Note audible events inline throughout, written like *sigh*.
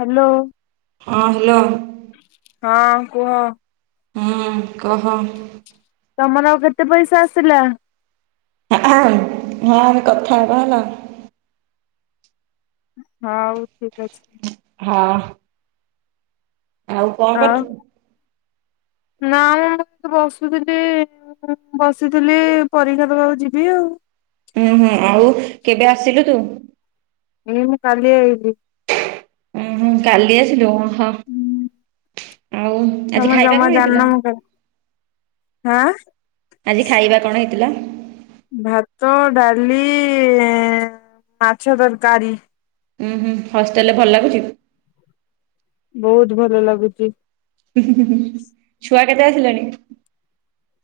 Hello. ହଁ hello. ହଁ କୁହ। ହଁ କହ। ତମର ଆଉ କେତେ ପଇସା ଆସିଲା। ହଁ ଆମେ କଥା ହେବା ହେଲା। ହଉ ଠିକ୍ ଅଛି। ହଁ। ଆଉ କଣ କରୁଚୁ। ନା ମୁଁ ମୁଁତେ ବସୁଥିଲି। ବସିଥିଲି ପରୀକ୍ଷା ଦବାକୁ ଯିବି ଆଉ। ଉୁଁ ହୁଁ ଆଉ କେବେ ଆସିଲୁ ତୁ। ଏଇ ମୁଁ କାଲି ଆଇଲି। ଉଁ ହୁଁ କାଲି ଆସିଲୁ ଓ ହ ଆଉ ଆଜି ତମେ ଖାଇବା ଜମା କଣ ହେଇଥିଲା? ଜାନିନ ମୁଁ କା ହାଁ। ଆଜି ଖାଇବା କଣ ହେଇଥିଲା। ଭାତ ଡାଲି ମାଛ ତରକାରୀ। ଉୁଁ ହୁଁ ହଷ୍ଟେଲରେ ଭଲ ଲାଗୁଚି। ବହୁତ ଭଲ ଲାଗୁଚି। ଛୁଆ କେତେ ଆସିଲେଣି।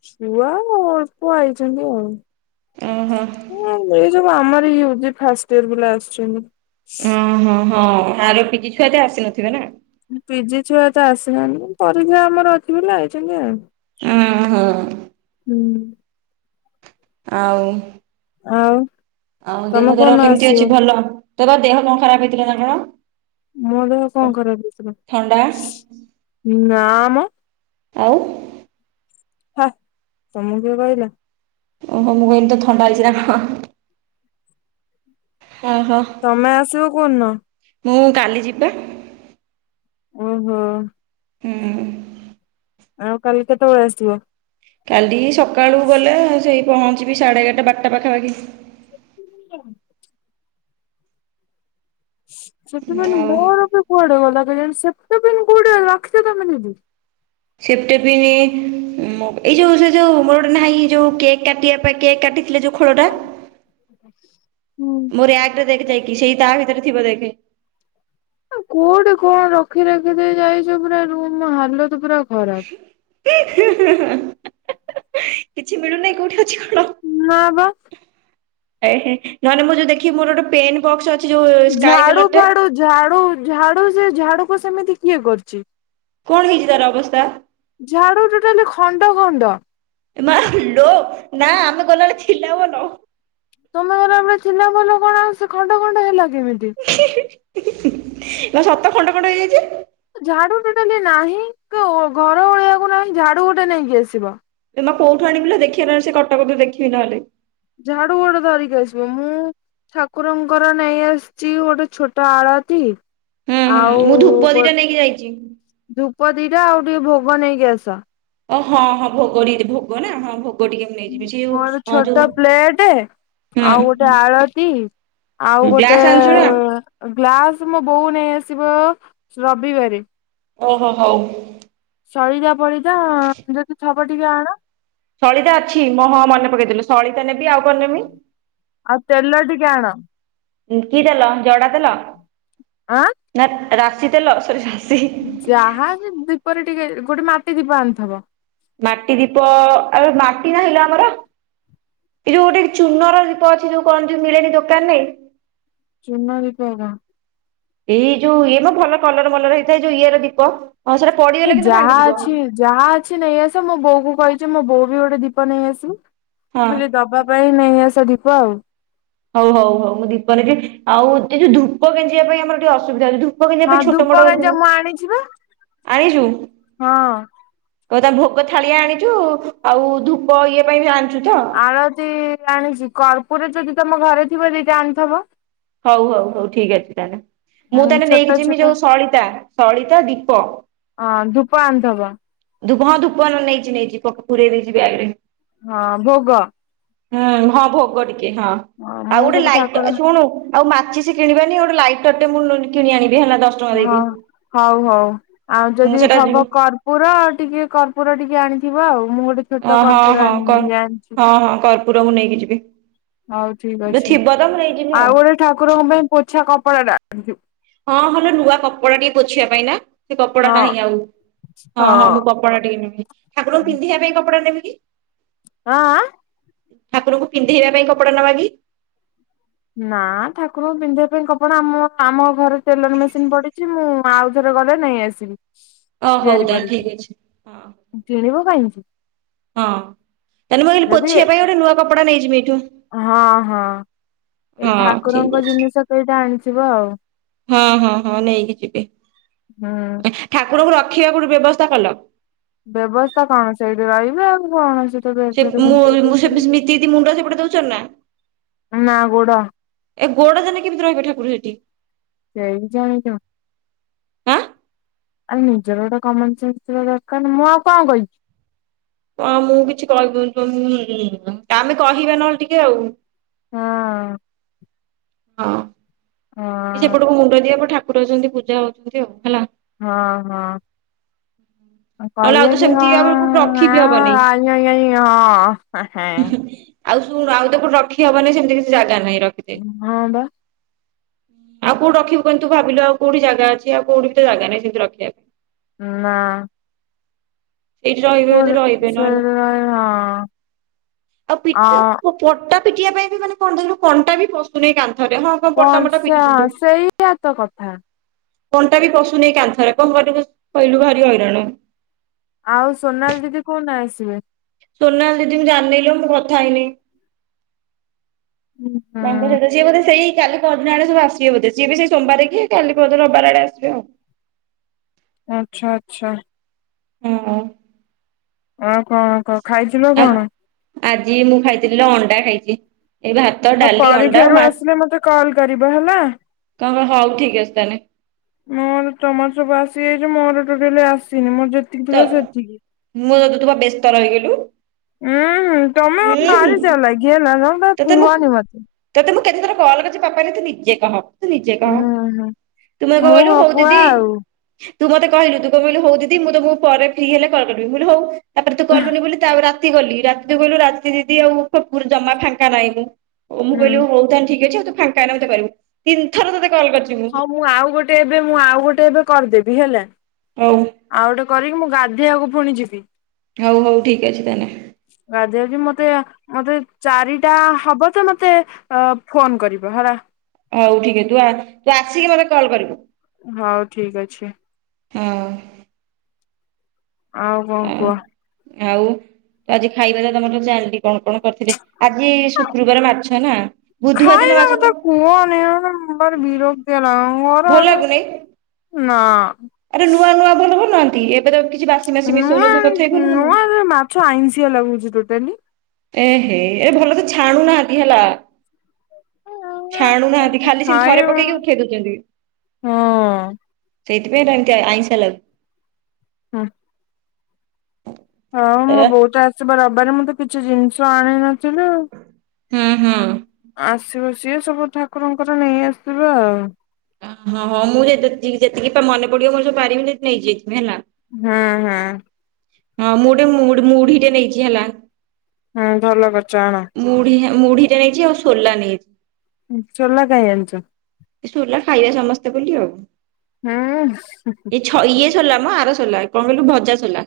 ଛୁଆ ଅଳ୍ପ ଆଇଛନ୍ତି ଆଉ। ଓହୋ। ହଁ ଏ ଯୁ ଆମର ୟୁଜି ଫାଷ୍ଟ ଇର ପିଲା ଆସୁଛନ୍ତି। ଅ ହଁ ହଁ ଆର ପିକି ଛୁଆ ତ ଆସିନଥିବେ ନା? ପି ଜି ଛୁଆ ତ ଆସିିନାହାନ୍ତି ପରୀକ୍ଷା ଆମର ଅଛି ବଇଲେ ଆଇଛନ୍ତି ଆଉ। ଓ ହୋ। ହୁଁ। ଆଉ। ଆଉ। ଆଉ ଦେହ ତମେ ତୋର କୋଉଦିନ କେମିତି ଆସିବ ଅଛି ଭଲ ତୋର ଦେହ କଣ ଖରାପ ହେଇଥିଲା ନା କଣ? ମୋ ଦେହ କଣ କରାପ ହେଇଥିବ ଥଣ୍ଡା ନା ମ ଅଉ। ହା ତମକୁ କିଏ କହିଲା? ଓହୋ ମୁଁ କହିଲି ତ ଥଣ୍ଡା ହେଇଛି ନା କ ଓହୋ। ତମେ ଆସିବ କୋଉଦିନ? ମୁଁ କାଲି ଯିବା ଓହୋ। ହୁଁ। ଆଉ କାଲି କେତେବେଳେ ଆସିବ? କାଲି ସକାଳୁ ଗଲେ ସେଇ ପହଞ୍ଚିବି ସାଢ଼େ ଏଗାରଟା ବାରଟା ପାଖାପାଖି। ହା *unintelligible* ସେଥିପାଇଁ ଆଉ ମୋର ବି କୁଆଡେ ଗଲା କେ ସେତେ କୋଉଠିେ ରାଖିଛ ତମେ ଦିଦି *unintelligible* ସେଫ୍ଟୀ ପିନ ମୋ ଏଇ ଯୋଉ ସେ ଯୋଉ ମୋର ଗୋଟେ ନାହିଁ ଯୋଉ କେକ୍ କାଟିବା ପାଇଁ କେକ୍ କାଟି ଥିଲେ ଯୋଉ ଖୋଳ ଟା ହୁଁ। ମୋର ରାକ୍ ରେ ଦେଖ ଯାଇକି ସେଇ ତା ଭିତରେ ଥିବ ଦେଖେ। କୋଉଠି କଣ ରଖି ରାଖି ଦେଇ ଯାଇଛୁ ପୁରା ରୁମ ହାଲତ ପୁରା ଖରାପ। କିଛି ମିଳୁନି କୋଉଠି ଅଛି କଣ। ନା ପା। ଏ ହେ ନହଲେ ମୋ ଯୋଉ ଦେଖିବି ମୋର ଗୋଟେ ପେନ୍ ବକ୍ସ ଅଛି ଯୋଉ ସ୍କାଏ ଝାଡୁ କଲରଟେ। ଫାଡୁ ଝାଡୁ ଝାଡୁ ସେ ଝାଡୁକୁ ସେମିତି କିଏ କରିଛି? କଣ ହେଇଛି ତାର ଅବସ୍ଥା? ଝାଡୁ ଟୋଟାଲି ଖଣ୍ଡ ଖଣ୍ଡ। ଏ ମା ଲୋ ନା ଆମେ ଗଲାବେଳେ ଥିଲା ଭଲ। ତମ ଗଲାବେଳେ ଥିଲା ଭଲ କଣ ସେ ଖଣ୍ଡ ଖଣ୍ଡ ହେଲା କେମିତି? ନା ସତ ଖଣ୍ଡ ଖଣ୍ଡ ହେଇଯାଇଛି? ଝାଡୁ ଟୋଟାଲି ନାହିଁ କୋଉ ଘର ଓଳିଆକୁ ନାହିଁ ଝାଡୁ ଗୋଟେ ନେଇକି ଆସିବ। ଏ ମା କୋଉଠୁ ଆଣିବି ଲୋ ଦେଖିଆ ନହଲେ ସେ କଟକ ଦେଖିବି ନହଲେ। ଝାଡୁ ଗୋଟେ ଧାରିକି ଆସିବ ମୁଁ ଠାକୁରଙ୍କର ନେଇ ଆସିଛି ଗୋଟେ ଛୋଟ ଆଳଟି ହୁଁ ହୁଁ ଆଉ ମୁଁ ଧୂପ ଗୋ ଦିଟା ନେଇକି ଯାଇଛି। ଧୂପ ଦିଟା ଆଉ ଟିକେ ଭୋଗ ନେଇକି ଆସ। ଓ ହଁ ହଁ ଭୋଗ ଭୋଗ ନା ହଁ ଭୋ ମୋର ଛୋଟ ପ୍ଲେଟ ଆଉ ଗୋଟେ ହୁଁ ଆଳତି ଆଉ ଗୋଟେ ଗ୍ଲାସ ଆଣିଛୁ ନା? ଗ୍ଲାସ ମୋ ବୋଉ ନେଇ ଆସିବ ରବିବାରେ। ଓହୋ ହଉ। ସଳିତା ଫଳିତା ଯଦି ଥବ ଟିକେ ଆଣ। ସଳିିତା ଅଛି ମଁ ହଁ ମନେ ପକେଇଥିଲୁ ସଳତା ନେବି ଆଉ କଣ ନେବି? ଆଉ ତେଲ ଟିକେ ଆଣ। କି ତେଲ ଜଡା ତେଲ? ଆଁ? ନା ରାଶି ତେଲ ସରି ରାଶି। ଯାହା କି ଦୀପରେ ଟିକେ ଗୋଟେ ମାଟି ଦୀପ ଆଣଥିବ। ମାଟି ଦୀପ ଆଉ ମାଟି ନାହିଁ ଲୋ ଆମର। ଏଇ ଯୋଉ ଗୋଟେ ଚୂନର ଦୀପ ଅଛି ଯୋଉ କହନ୍ତି ଯଉ ମିଳେଳିି ଦୋକାନରେ ଚୁନ ଦୀପ ହେରା। ଏଇ ଯୋଉ ଇଏ ମ ଭଲ କଲର ମଲର ହେଇଥାଏ ଯୋଉ ଇଏ ର ଦୀପ ହଁ ସେଇଟା ହେ ପଡିଗଲେ କିନ୍ତୁ ଯାହା ଭାଙ୍ଗିଯିବ। ଅଛି ଯାହା ଅଛି ନେଇ ଆସ ମୋ ବୋଉ କୁ କହିଛି ମୋ ବୋଉ ବି ଗୋଟେ ଦୀପ ନେଇ ଆସିବୁ ହଁ ଖାଲି ଦବା ପାଇଁ ନେଇଁ ଆସ ଦୀପ ଆଉ। ହଉ ହଉ ହଉ ମୁଁ ଦୀପରେ ଆଉ ଏ ଯୋଉ ଧୂପ ଗେଞ୍ଜିବା ପାଇଁ ଆମର ଟିକେ ଅସୁବିଧା ଧୁ ଧୂପ ଗେଞ୍ଜିବା ହଁ ପାଇଁ ଛୋଟ ଧୂପ ମୋଟ ଗଞ୍ଜ ମୁଁ ଆଣିଛି ବା ଆଣିଚୁ? ହଁ। ହଉ ତା ଭୋଗ ଥାଳିଆ ଆଣିଚୁ ଆଉ ଧୂପ ଇଏ ପାଇଁ ବି ଆଣିଚୁ ତ? ଆଳତି ଆଣିଚି କର୍ପୁର ଯଦି ତମ ଘରେ ଥିବ ଦିଟା ଆଣିଥିବ। ହଉ ହଉ ହଉ ଠିକ ଅଛି ତାହେଲେ। ମୁଁ ହଁ ତାହେଲେ ଛୋଟ ନେଇକି ଜିମି ଛୋଟ ଯୋଉ ସଳିତା ସଳିତା ଦୀପ। ହଁ ଧୂପ ଆଣିଥବ। ଧୁପଁ ହଁ ଧୂପ ନେଇଚି ନେଇଚି ପ ପୁରେଇ ଦେଇଚି ବ୍ୟାଗରେ। ହଁ ଭୋଗ ହୁଁ ହଁ ଭୋଗ ଟିକେ, ହଁ ଆଉ ମୁଁ ଗୋଟେ ସବୁ ଲାଇଟ ଠାକୁର ଏ ଶୁଣୁ ଆଉ ମାଚିଶି କିଣିବାନି ଗୋଟେ ଲାଇଟର ଟେ ମୁଁ କିଣି ଆଣିବି ହେଲା ଦଶ ଟଙ୍କା ଦେଇକି। ହଁ ହଉ ହଉ ଆଉ ମୁଁ ଯଦି ସେଟା ଯିବି ଥବ କର ପୁର ଟିକେ କର୍ପୁର ଟିକେ ଆଣିଥିବ ଆଉ ମୁଁ ଗୋଟେ ହଁ ଛୋଟ କର୍ପୁର ହଁ ଆଣି କର ଇଏ ଆଣିଛି ହଁ ହଁ କର୍ପୁର ମୁଁ ନେଇକି ଯିବି। ହଉ ଠିକ ଅଛି, ଥିବ ତ ମୁଁ ନେଇଯିବି ଆଉ ଗୋଟେ ଠାକୁରଙ୍କ ପାଇଁ ପୋଛା କପଡା ଟା। ହଁ ହଲ ନୂଆ କପଡା ଟିକ ପୋଛିବା ପାଇଁ ନା ସେ କପଡା ହଁ ନାହିଁ ଆଉ ହଁ ହଁ ମୁଁ କ କପଡ଼ା ଟିକେ ନେବି, ଠାକୁରଙ୍କୁ ପିନ୍ଧେଇବା ପାଇଁ କପଡ଼ା ନେବି? ହଁ ଆ? ଠାକୁରଙ୍କୁ ପିନ୍ଧେଇବା ପାଇଁ କପଡା ନେବି? ନା ଠାକୁରଙ୍କୁ ପିନ୍ଧିବା ପାଇଁ କପଡ଼ା ଆମ ଆମ ଘରେ ଟେଲର ମେସିନ ପଡିଛି ମୁଁ ମୁଁ ଆଉଥରେ ଗଲେ ନେଇ ଆସିବି ଓ ହଉ ତିଆରି ତାହେଲେ ଠିକ କରିକି ଅଛି ହଁ କିଣିବ *unintelligible* ହଁ ତାହାଲେ ମୁଁ କହିଲି ଯଦି ପୋଛିବା ପାଇଁ ଗୋଟେ ନୂଆ କପଡା ନେଇଯିବି ଏଇଠୁ। ହଁ ହଁ ହଁ ଠିକ ଅଛି। ସେଇଟା ଆଣିଯିବ ଆଉ। ହଁ ହଁ ହଁ ନେଇକି ଯିବି, ହୁଁ। ଠାକୁରଙ୍କୁ ରଖିବା କୋଉଠି ବ୍ୟବସ୍ଥା କଲ? ବ୍ୟବସ୍ଥା କଣ ସେଇଠି ରହିବେ ଆଉ କଣ ସେ ତ ଏ ବ୍ୟାଗ୍ ଫ୍ୟଗ ମୁଁ ଘୁଞ୍ଚେଇ ମୁଁ ସେ ଦେଇଚନ୍ତି। ସ୍ମିତି ଦିଦି ମୁଣ୍ଡ ସେପଟେ ଦଉଛନ୍ତିନା? ନା ଗୋଡ଼। ଏ ଗୋଡ ଦେନେ କେମିତି ରହିବେ ଠାକୁର ସେଠି। କେହି ଜାଣିନୁ। ଆଁ ଆଉ ନିଜର ଗୋଟେ କମନସେନ୍ସ ଥିବା ଦରକାର ନା, ମୁଁ ଆଉ କଣ କହିବି? ହଁ ମୁଁ କିଛି କହିବି *unintelligible* ଆମେ କହିବା ନହେଲେ ଟିକେ ଆଉ। ହଁ ହଁ। ହଉ। ହଁ। କି ସେପଟକୁ ମୁଣ୍ଡ ଦିଅ ଏପଟେ ଠାକୁର ଅଛନ୍ତି ପୂଜା ହଉଛନ୍ତି ଆଉ ହେଲା। ହଁ ହଁ। ନହେଲେ ଆଉ ତ କହିବେକି ସେମିତି ଆଉ କୋଉଠି ହଁ ରଖିବି ହବନି। *unintelligible* ଆଉ ଶୁଣ ଆଉତ କୋଉଠି ରଖି ହବନି ସେମିତି କିଛି ଜାଗା ନାହିଁ ର ହଁ ପା। ଆଉ କୋଉଠୀ ରଖିବୁ କହନି ତୁ ଭାବିଲୁ ଆଉ କୋଉଠି ଜାଗା ଅଛି ଆଉ କଉଠି ତ ଜାଗା ନାଁହିଁ ସେମତି ରଖିବାକୁ। ନା। ସେଇଠି ରହିବେ ଯଦି କୁଆଡେ ରହିବେ ନହେଲେ *unintelligible* ଆଉ ପିଟା ପଟା ପିଟିବା ପାଇଁ ବି ମାନେ କଣ ଧୁ କଣ୍ଟା *unintelligible* ପଶୁନେଇ କାନ୍ଥରେ ହଁ କଣ ପଟା ମଟା ସେ ପିଟି ଦି ହଁ *unintelligible* ସେଇଆ ତ କଥା। କଣଟା ବି ପଶୁନି କାନ୍ଥରେ କଣ କରିବୁ କହିଲୁ ଭାରି ହଇରାଣ। ଆଉ ସୋନାଲ ଦିଦି କୋଉ ନାଆସିବେ ଆସିବେ? ସୋନାଲ ଦିଦି ମୁ ଜାଣିନି ଲୋ ମୁଁ କଥା ହେଇନି ହୁଁ ତାଙ୍କ ସହିତ। ଯିଏ ବୋଧେ ସେଇ କାଲି ପରଦିନ ଆଡ଼କୁ ଆସିବେ ବୋଧେ ସିଏ ବି ସେଇ ସୋମବାର କି କାଲି ପରଦିନ ରବିବାର ଆଡ଼େ ଆସିବେ ଆଉ ଆଚ୍ଛା ଆଚ୍ଛା। ହଁ। ହ କଣ କ ଖାଇଥିଲ ଆ କଣ? ଆଜି ମୁଁ ଖାଇଥିଲି ଅଣ୍ଡା ଖାଇଛି ଏଇ ଭା ହଁ ପରୀକ୍ଷା ରୁ ଆସିଲେ ମତେ କଲ କରିବ ହେଲା? କଣ କ ହଉ ଠିକ୍ ଅଛି ତାହେଲେ। ମୋର ତମର ସବୁ ଆସିଯାଇଛି ମୋର ଟୋଟାଲି ଆସିନି ମୋ ଯେ ତ ମୁଁ ଯଦି *unintelligible* ବ୍ୟସ୍ତ ରହିଗଲୁ। ଉଁ ହୁଁ ତମେ ଉଁ ଭାରି ହୁଁ। ଚାଲାକୀ ହେଲା ନା? ତତେ ମୁଁ ତୋତେ ମୁଁ କେତେ ଥର କଲ କରିଛି ବାପା ତୁ ନିଜେ କହ। ତୁ ନିଜେ କହ ହୁଁ ହୁଁ ତୁ ମୁଁ କହିଲୁ ହଉ ଭକୁଆ ଦିଦି। ଆଉ ତୁ ମତେ କହିଲୁ ତୁ କହିଲୁ ହଉ ଦିଦି ମୁଁ ତମକୁ ପରେ ଫ୍ରି ହେଲେ କରିବି ବୋଲି ମୁଁ କହିଲି ହଉ। ତାପରେ ତୁ କଲୁନି ବୋଲି ତାଉ ରାତି ଗଲି ରାତି ତୁ ଗଲୁ ରାତି ଦିଦି ଆଉରୁ ଜମା ଫାଙ୍କା ନାହିଁ ମୁଁ ଓ ମୁଁ କହିଲି ହୁଁ। ତାହେଲେ ଠିକ ଅଛିଉ ତୁ ଫାଙ୍କା ହେଲେ ମତେ କହିବୁ ତିନ ଥର ତୋତେ କଲ୍ କରିଛି। ହଁ ମୁଁ ଆଉ ଗୋଟେ ଏବେ ମୁଁ ଆଉ ଗୋଟେ ଏବେ କରିଦେବି ହେଲା। ହଉ। ଆଉ ଗୋଟେ କରିକି ମୁଁ ଗାଧୋଇବାକୁ ପୁଣି ଯିବି। ହଉ ହଉ ଠିକ୍ ଅଛି ତାହେଲେ। ଗାଧେଇବାକୁ ଯିବି ମତେ ମତେ ଚାରିଟା ହବ ତ ମତେ ଅ ଫୋନ କରିବ ହେଲା। ହଉ ଠିକେ ତୁ ତୁ ଆସିକି ମତେ କଲ୍ କରିବୁ। ହଉ ଠିକ ଅଛି। ହଁ। ଆଉ କଣ କୁହ? ଆଉ ତ ଆଜି ଖାଇବାର ତମର ତ ଜାଣିଲି କଣ କଣ କରିଥିଲେ ଆଜି ଶୁକ୍ରବାର ମାଛ ନା ବୁଧବାର ଦିନ ଖାଇବା ମାଛ ମତେ କୁହ ନ ବିରକ୍ତିଆ ଭଲ ଲାଗୁନି *unintelligible* ନାଁ ଆରେ ନୂଆ ନୂଆ ଭଲ ହଉନାହାନ୍ତି ଏବେ ତ କିଛି ବାସି ମାସି ମିଶଉ ନଥିବେ *unintelligible* ଛ ଆଇଁସିଆ ଲାଗୁଛି ଟୋଟାଲି ଏ ହେ ଏରେ ଭଲ ତ ଛାଣୁନାହାନ୍ତି ହେଲା। ଛାଣୁନାହାନ୍ତି ଖାଲି ସେମି ଥରେ ଖାଇବା ପକେଇକି ଉଠେଇ ଦଉଛନ୍ତି। ହଁ ସେଇଥିପାଇଁ ଏମିତି ଆଇଁସା ଲାଗ ହଁ। ହଁ ଏ ମୁଁ ବହୁତ *unintelligible* ମୁଁ ତ କିଛି ଜିନିଷ ଆଣିନି। ଯି ହୁଁ ହୁଁ *unintelligible* ଆସିବ ସିଏ ସବୁ ଠାକୁରଙ୍କର ନେଇ ଆସିଥିବ ଆଉ ହଁ ହଁ ମୁଁ ଯେତିକି ମନେ ପଡିବ ମୁଁ ସବୁ ପାରିବି ନେଇକି ଯାଇଥିବି ହେଲା? ହଁ ହଁ। ହଁ ମୁଁ ଗୋଟେ ମୁଡ୍ ମୁଢିଟେ ନେଇଛି ହେଲା। ହୁଁ ଭଲ କରିଛ ଆଣ। ମୁଢି ମୁଢିଟା ନେଇଛି ଆଉ ସୋଲା ନେଇଛି। ଚୋଲା କାଇଁ ଆଣିଛ? ଛୋଲା ଖାଇବା ସମସ୍ତେ ବୋଲି ଆଉ। ଏ ହୁଁ। ଛ ଇଏ ସୋଲା ମ ଆର ସୋଲା କଣ କହିଲୁ ଭଜା ସୋଲା।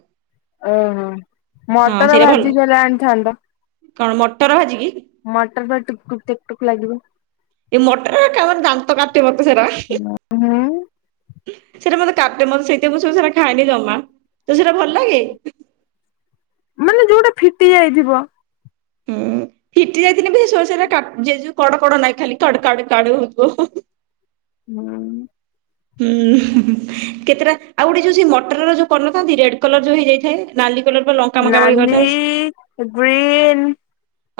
ଓହୋ ହଁ ମଟର ସେଇଟା ଭଲ ଭାଜି ଥିଲେ ଆଣିଥାନ୍ତ। କଣ ମଟର ଭାଜି କି? ମଟର ପରି ଟୁକ୍ ଟୁକ୍ ଟୁକ୍ ଲାଗିବ। ଏଇ ମଟର *unintelligible* ଦାନ୍ତ କାଟିବ ତ ସେଇରା। ହୁଁ। ସେଇଟା ମତେ କାଟେ ମତେ ସେଇଥି ପାଇଁ ମୁଁ ସବୁ ସେରା ଖାଇନି ଜମା ତ ସେଇରା ଭଲ ଲାଗେ? ମାନେ ଯୋଉଟା ଫିଟି ଯାଇଥିବ। ହୁଁ ଫିଟି ଯାଇଥିନେ ବି ସୋରା ସେରା କା ଜେଜୁ କଡ କଡ ନାଇଁ ଖାଲି କଡ଼ କାଡୁ କାଡୁ ହଉଥିବ। ହୁଁ। ହୁଁ କେତେଟା ଆଉ ଗୋଟେ ଯୋଉ ସେ ମଟର ର ଯୋଉ କରିନଥାନ୍ତି ରେଡ କଲର ଯୋଉ ହେଇଯାଇଥାଏ। ନାଲି କଲର ର ଲଙ୍କା ମଙ୍କା ପକେଇକି ନାଲି କରିଥିବେ। ଗ୍ରୀନ୍।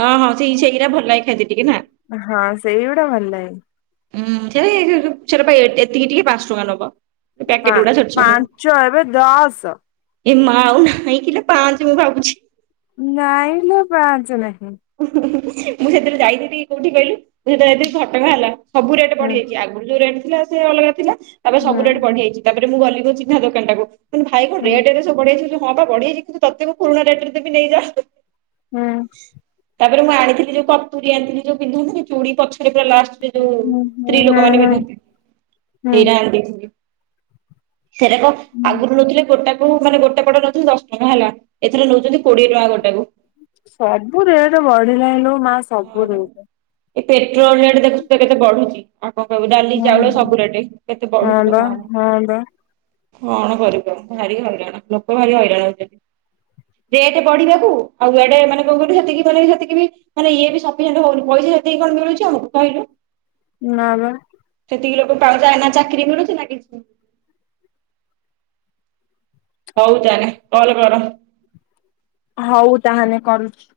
ହଁ ହଁ ସେଇ ସେଇାରା ଭଲ ଲାଗେ ଖାଇଦେ ଟିକେ ନା। ହଁ ସେଇଗୁଡ଼ା ଭଲ ଲାଗେ। ହୁଁ ସେଟ ସେଟା ଏତିକି ଟିକେ ପାଞ୍ଚ ଟଙ୍କା ନବ। ପ୍ୟାକେଟ ପା ଗୁଡା ଛୋଟ ଛୋଟ ପାଞ୍ଚ ଏବେ ଦଶ। ଏ ମା ଆଉ ନାହିଁ କିଲୋ ପାଞ୍ଚ ମୁଁ ଭାବୁଛି। ନାଇଁ ଲୋ ପାଞ୍ଚ ନାହିଁ। ମୁଁ ସେଥୀରେ ଯାଇଥିଲି କୋଉଠିକି କହିଲୁ ମୁଁ ସେତେଳେ ଯାଇଥିଲି ଘାଟ ଗାଁ ହେଲା ସବୁ ରେଟ୍ ହୁଁ ବଢ଼ିଯାଇଛି ଆଗ ଯୋଉ ରେଟ୍ ଥିଲା ସେ ଅଲଗା ଥିଲା ତାପରେ ହୁଁ ସବୁ ରେଟ୍ ବଢ଼ିଯାଇଛି ତାପରେ ମୁଁ ଗଲିି ମୋ ଚିହ୍ନା ଦୋକାନ ଟାକୁ। ଭାଇ କଣ ହୁଁ ରେଟ୍ ଏବେ ସବୁ ବଢ଼ିଯାଇଚି ହଁ ବା ବଢ଼ିଯାଇଚି କିନ୍ତୁ ତତେ ମୁଁ ପୁରୁଣା ରେଟ୍ ରେ ଦେବି ନେଇଯା। ହୁଁ। ତାପରେ ମୁଁ ଆଣିଥିଲି ଯୋଉ କତୁରୀ ଆଣିଥିଲି ଯୋଉ ପିନ୍ଧୁନଥିଲି ଚୁଡ଼ି ପଛରେ ପୁରା ଲାଷ୍ଟ ରେ। ଯୋଉ ହୁଁ ସ୍ତ୍ରୀ ହୁଁ ଲୋକମାନେ ହୁଁ। ପିନ୍ଧନ୍ତି ହୁଁ ସେଇଟା ଆଣି ଦେଇ ଥିଲି। ସେରାକ ହୁଁ। ଆଗରୁ ନଉଥିଲେ ଗୋଟା କୁ ମାନେ ଗୋଟେ ପଟ ନେଉଛନ୍ତି ଦଶ ଟଙ୍କା ହେଲା ଏଥର ନଉଛନ୍ତି କୋଡ଼ିଏ ଟଙ୍କା ଗୋଟାକୁ। ସବୁ ରେଟ ବଢ଼ିଲାଣିିଲୋ ମାସ ଏ ପେଟ୍ରୋଲ ରେଟ୍ ଦେଖୁଛୁତ କେତେ ବଢ଼ୁଛି। ଆଉ କଣ କହିବୁ ଡାଲି, ହଁ ଚାଉଳ ସବୁ ରେଟେ କେତେ ହଁ ବଢୁଛି ଲୋ ବା ମା। ହଁ ବା କଣ କରିବା ଭାରି ହଇରାଣ ଲୋକ ଭାରି ହଇରାଣ ହଉଛନ୍ତି। ରେଟେ ବଢ଼ିବାକୁ ଆଉ ଆଡ଼େ ମାନେ କଣ କହିଲୁ ସେତିକି ମାନେ ସେତିକି ବି ମାନେ ଇଏ ବି ସପିସେଣ୍ଟ ହଉନି ପଇସା ସେତିକି କଣ ମିଳୁଛି ଆଉ କହିଲୁ। ନାବା। ସେତିକି ଲୋକ ପାଉଥା ନା ଚାକିରି ମିଳୁଛି ନା କିଛି। ହଉ ତାହାନେ କଲ କର। ହଉ ତାହାନେ କରୁଛି।